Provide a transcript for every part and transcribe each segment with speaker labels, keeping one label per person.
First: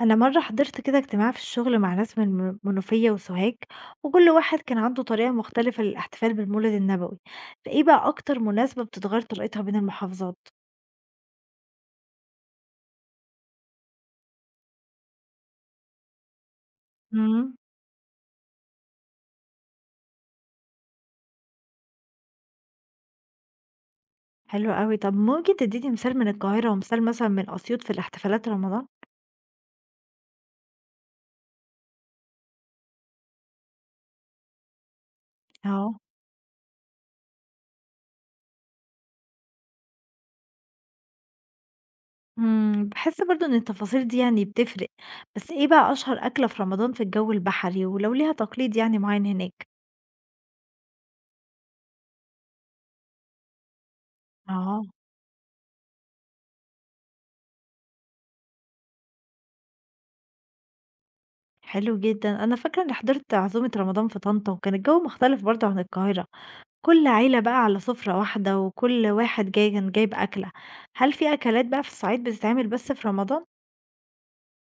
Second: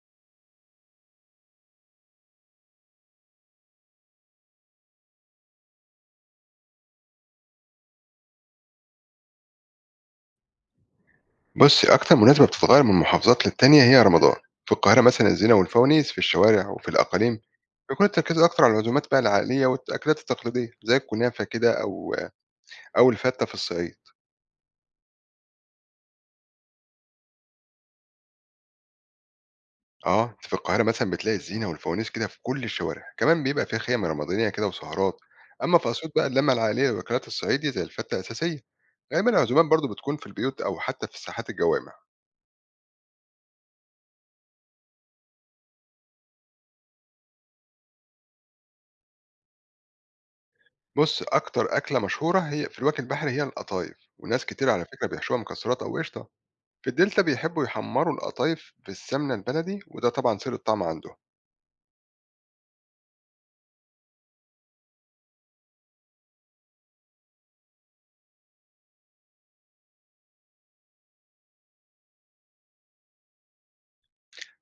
Speaker 1: أنا مرة حضرت كده اجتماع في الشغل مع ناس من منوفية وسوهاج وكل واحد كان عنده طريقة مختلفة للاحتفال بالمولد النبوي. فإيه بقى أكتر مناسبة بتتغير طريقتها بين المحافظات؟
Speaker 2: بصي أكتر مناسبة بتتغير من محافظات للتانية هي رمضان. في القاهرة مثلا الزينة والفوانيس في الشوارع، وفي الأقاليم
Speaker 1: مم.
Speaker 2: بيكون التركيز أكتر على العزومات بقى العائلية والأكلات التقليدية زي الكنافة كده أو الفتة في الصعيد.
Speaker 1: حلو قوي. طب ممكن تديني مثال من القاهرة ومثال مثلا من أسيوط في الاحتفالات رمضان؟
Speaker 2: اه، أنت في القاهرة مثلا بتلاقي الزينة والفوانيس كده في كل الشوارع، كمان بيبقى فيها خيام رمضانية كده وسهرات. أما في
Speaker 1: اه،
Speaker 2: أسيوط بقى اللمة العائلية وأكلات الصعيدي زي الفتة أساسية. غالبا العزومات برضو بتكون في البيوت أو حتى في ساحات الجوامع.
Speaker 1: بحس برضو إن التفاصيل دي بتفرق. بس إيه بقى أشهر أكلة في رمضان في الجو البحري ولو ليها تقليد معين هناك؟
Speaker 2: بص، أكتر أكلة مشهورة هي في الوجه البحري هي القطايف، وناس كتير
Speaker 1: اه،
Speaker 2: على فكرة بيحشوها مكسرات أو قشطة. في الدلتا بيحبوا يحمروا القطايف في السمنة البلدي، وده طبعا سر الطعم عندهم.
Speaker 1: حلو جدا. انا فاكره اني حضرت عزومه رمضان في طنطا وكان الجو مختلف برضه عن القاهره، كل عيلة بقى على سفرة واحدة وكل واحد جاي كان جايب أكلة. هل في أكلات بقى في الصعيد بتتعمل بس في رمضان؟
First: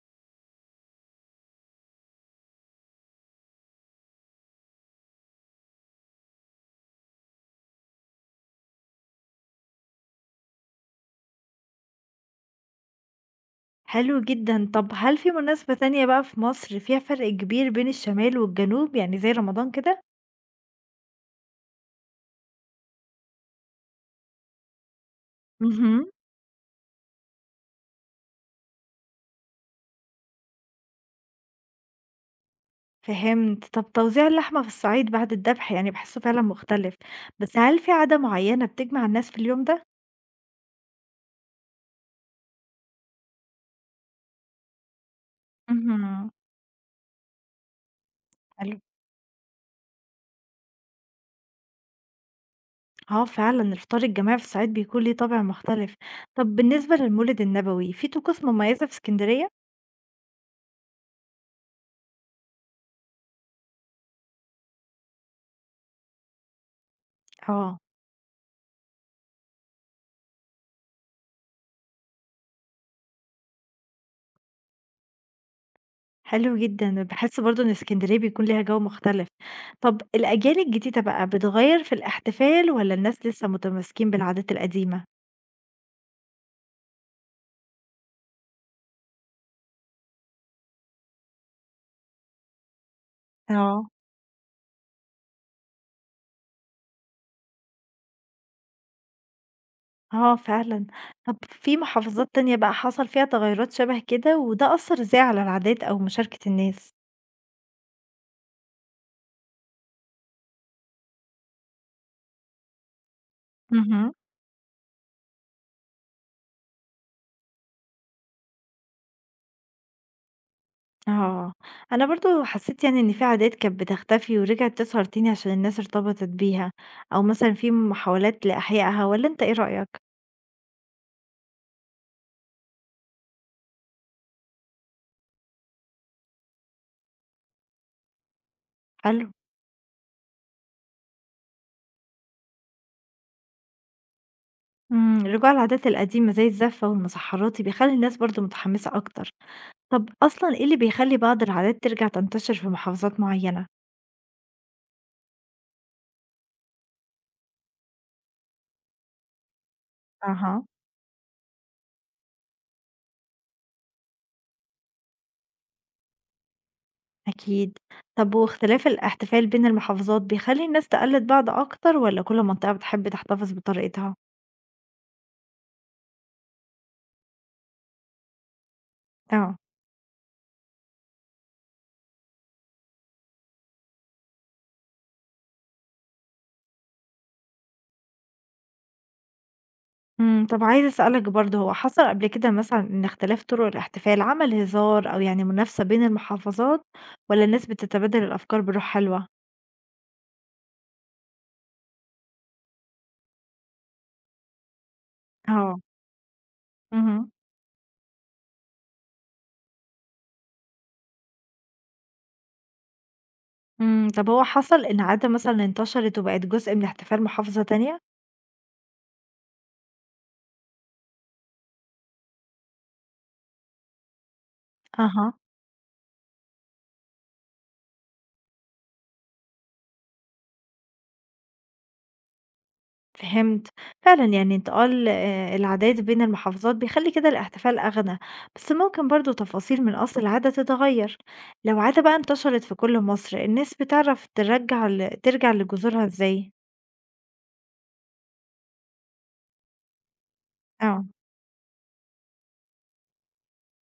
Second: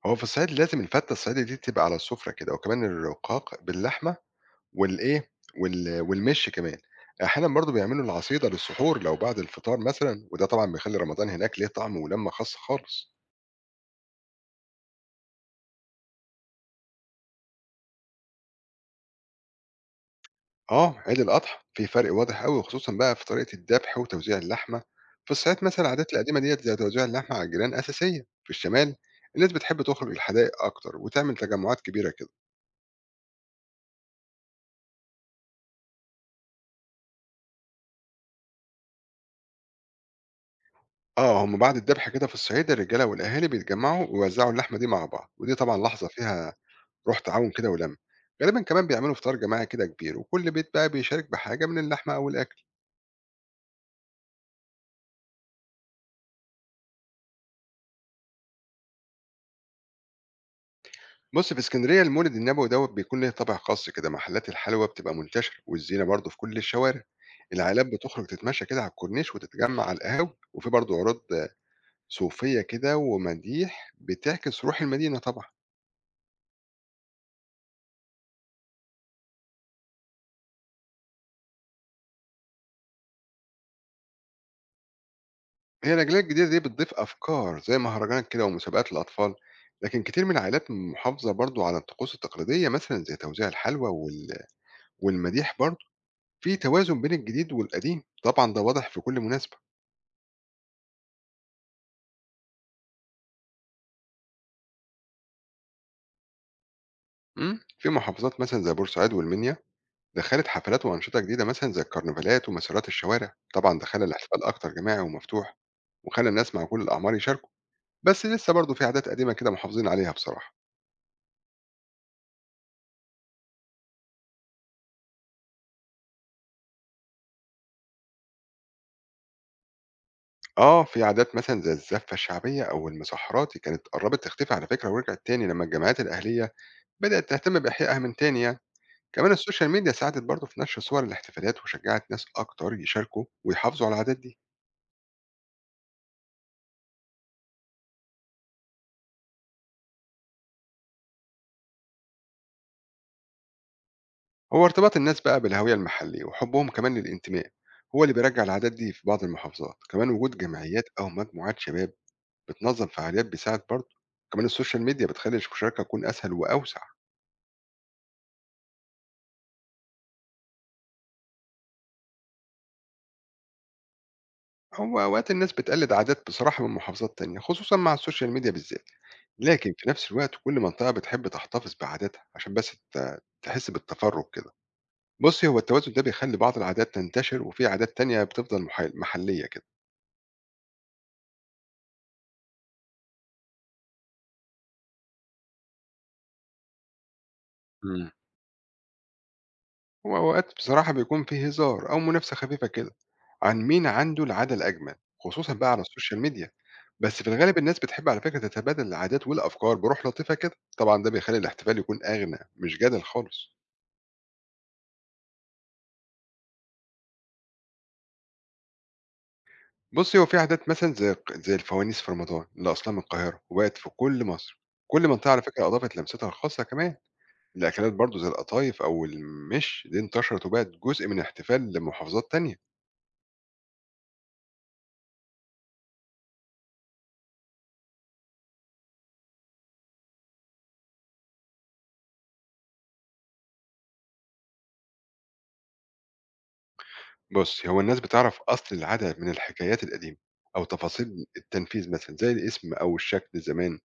Speaker 2: هو في الصعيد لازم الفتة الصعيدي دي تبقى على السفرة كده، وكمان الرقاق باللحمة والإيه والمش كمان. أحيانا برضو بيعملوا العصيدة للسحور لو بعد الفطار مثلا، وده طبعا بيخلي رمضان هناك ليه طعم ولمة خاصة خالص.
Speaker 1: حلو جدا. طب هل في مناسبة تانية بقى في مصر فيها فرق كبير بين الشمال والجنوب زي رمضان كده؟
Speaker 2: آه، عيد الأضحى في فرق واضح قوي خصوصا بقى في طريقة الذبح وتوزيع اللحمة. في الصعيد مثلا
Speaker 1: مهم.
Speaker 2: العادات القديمة ديت زي توزيع اللحمة على الجيران أساسية. في الشمال الناس بتحب تخرج الحدائق أكتر وتعمل تجمعات كبيرة كده.
Speaker 1: فهمت. طب توزيع اللحمة في الصعيد بعد الذبح بحسه فعلا مختلف، بس هل في عادة معينة بتجمع الناس في اليوم ده؟
Speaker 2: آه، هم بعد الذبح كده في الصعيد الرجالة والأهالي بيتجمعوا ويوزعوا اللحمة دي مع بعض، ودي طبعًا لحظة
Speaker 1: مهم.
Speaker 2: فيها روح تعاون كده ولمة. غالبًا
Speaker 1: حلو.
Speaker 2: كمان بيعملوا فطار جماعي كده كبير، وكل بيت بقى بيشارك بحاجة من اللحمة أو الأكل.
Speaker 1: اه فعلا الفطار الجماعي في الصعيد بيكون ليه طابع مختلف. طب بالنسبة للمولد النبوي في طقوس مميزة في اسكندرية؟
Speaker 2: بُص، في اسكندرية المولد النبوي دوّة بيكون ليه طابع خاص كده، محلات الحلوى بتبقى منتشرة، والزينة برضه في كل الشوارع.
Speaker 1: اه،
Speaker 2: العائلات بتخرج تتمشى كده على الكورنيش وتتجمع على القهاوي، وفي برضه عروض صوفية كده ومديح بتعكس روح المدينة طبعًا.
Speaker 1: حلو جدًا، باحس برضه إن إسكندرية بيكون ليها جو مختلف. طب الأجيال الجديدة بقى بتغيّر في الاحتفال والّا الناس لسه متمسكين بالعادات القديمة؟
Speaker 2: هي الأجيال الجديدة دي بتضيف أفكار زي مهرجانات كده ومسابقات للأطفال، لكن كتير من العائلات محافظة برضو على الطقوس التقليدية مثلا زي توزيع الحلوى
Speaker 1: آه.
Speaker 2: وال... والمديح برضو. في توازن بين الجديد والقديم، طبعا ده واضح في كل مناسبة.
Speaker 1: آه فعلًا. طب في محافظات تانية بقى حصل فيها تغيرات شبه كده، وده أثّر إزاي على العادات أو مشاركة الناس؟
Speaker 2: مم. في محافظات مثلا زي بورسعيد والمنيا دخلت حفلات وأنشطة جديدة مثلا زي الكرنفالات ومسارات الشوارع، طبعا ده خلى
Speaker 1: اهم.
Speaker 2: الاحتفال أكتر جماعي ومفتوح وخلى الناس مع كل الأعمار يشاركوا. بس لسه برضو في عادات قديمة كده محافظين عليها بصراحة.
Speaker 1: آه. أنا برضه حسيت إن في عادات كانت بتختفي ورجعت تظهر تاني عشان الناس ارتبطت بيها، أو مثلًا في محاولات لإحيائها والّا أنت إيه رأيك؟
Speaker 2: آه، في عادات مثلًا زي الزفة الشعبية أو المسحّرات اللي كانت قرّبت تختفي على فكرة ورجعت تاني لمّا الجمعيات الأهلية بدأت تهتم بإحيائها من تاني يعني.
Speaker 1: حلو.
Speaker 2: كمان السوشيال ميديا ساعدت برضه في نشر صور الاحتفالات وشجّعت ناس أكتر يشاركوا ويحافظوا على العادات دي.
Speaker 1: إمم، رجوع العادات القديمة زي الزفة والمسحّراتي بيخلّي الناس برضه متحمسة أكتر. طب أصلًا إيه اللي بيخلّي بعض العادات ترجع تنتشر في محافظات معيّنة؟
Speaker 2: هو ارتباط الناس بقى بالهوية المحلية وحُبّهم كمان للانتماء هو اللي بيرجّع العادات دي في بعض المحافظات، كمان وجود
Speaker 1: أها.
Speaker 2: جمعيات أو مجموعات شباب بتنظّم فعاليات بيساعد برضه، كمان السوشيال ميديا بتخلّي المشاركة تكون أسهل وأوسع.
Speaker 1: أكيد. طب واختلاف الاحتفال بين المحافظات بيخلّي الناس تقلِّد بعض أكتر والّا كل منطقة بتحب تحتفظ بطريقتها؟
Speaker 2: هو أوقات الناس بتقلد عادات بصراحة من محافظات تانية خصوصا مع السوشيال ميديا بالذات،
Speaker 1: آه،
Speaker 2: لكن في نفس الوقت كل منطقة بتحب تحتفظ بعاداتها عشان بس تحس بالتفرغ كده. بصي، هو التوازن ده بيخلي بعض العادات تنتشر وفي عادات تانية بتفضل محلية كده.
Speaker 1: إمم، طب عايزة أسألك برضه، هو حصل قبل كده مثلًا إن اختلاف طرق الاحتفال عمل هزار أو منافسة بين المحافظات والّا الناس
Speaker 2: مم.
Speaker 1: بتتبادل الأفكار بروح حلوة؟
Speaker 2: هو أوقات بصراحة بيكون فيه هزار أو منافسة خفيفة كده عن مين عنده العادة الأجمل خصوصا بقى على
Speaker 1: آه.
Speaker 2: السوشيال ميديا. بس في
Speaker 1: اهم.
Speaker 2: الغالب الناس بتحب على فكرة تتبادل العادات والأفكار بروح لطيفة كده، طبعا ده بيخلي الاحتفال يكون أغنى مش جدل خالص.
Speaker 1: إمم، طب هو حصل العادة مثلًا انتشرت وبقت جزء من احتفال محافظة تانية؟
Speaker 2: بُصّي، هو في عادات مثلًا زي زي الفوانيس في رمضان اللي أصلها من القاهرة وبقت في كل مصر. كل منطقة
Speaker 1: أها،
Speaker 2: على فكرة أضافت لمستها الخاصة كمان. الأكلات برضه زي القطايف أو المِش دي انتشرت وبقت جزء من احتفال لمحافظات تانية.
Speaker 1: فهمت، فعلًا انتقال العادات بين المحافظات بيخلّي كده الاحتفال أغنى، بس ممكن برضه تفاصيل من أصل العادة تتغيّر. لو عادة بقى انتشرت في كل مصر الناس بتعرف ترجّع ل ترجع لجذورها إزاي؟
Speaker 2: بُصّي، هو الناس بتعرف أصل العادة من الحكايات القديمة أو
Speaker 1: آه،
Speaker 2: تفاصيل التنفيذ مثلًا زي الاسم أو الشكل زمان.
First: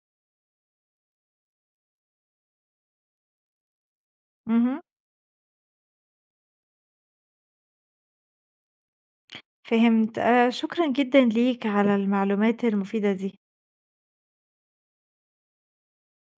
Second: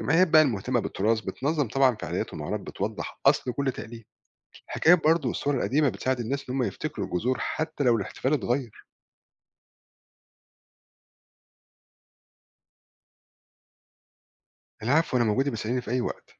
Speaker 2: الجمعيات بقى المهتمة بالتراث بتنظم طبعًا فعاليات ومعارض بتوضّح أصل كل تقليد.
Speaker 1: اهم،
Speaker 2: الحكايات برضه والصور القديمة بتساعد الناس إن هم يفتكروا الجذور حتى لو الاحتفال اتغيّر.
Speaker 1: فهمت، شكرًا جدًا ليك على المعلومات المفيدة دي.
Speaker 2: العفو، أنا موجود، باسأليني في أي وقت.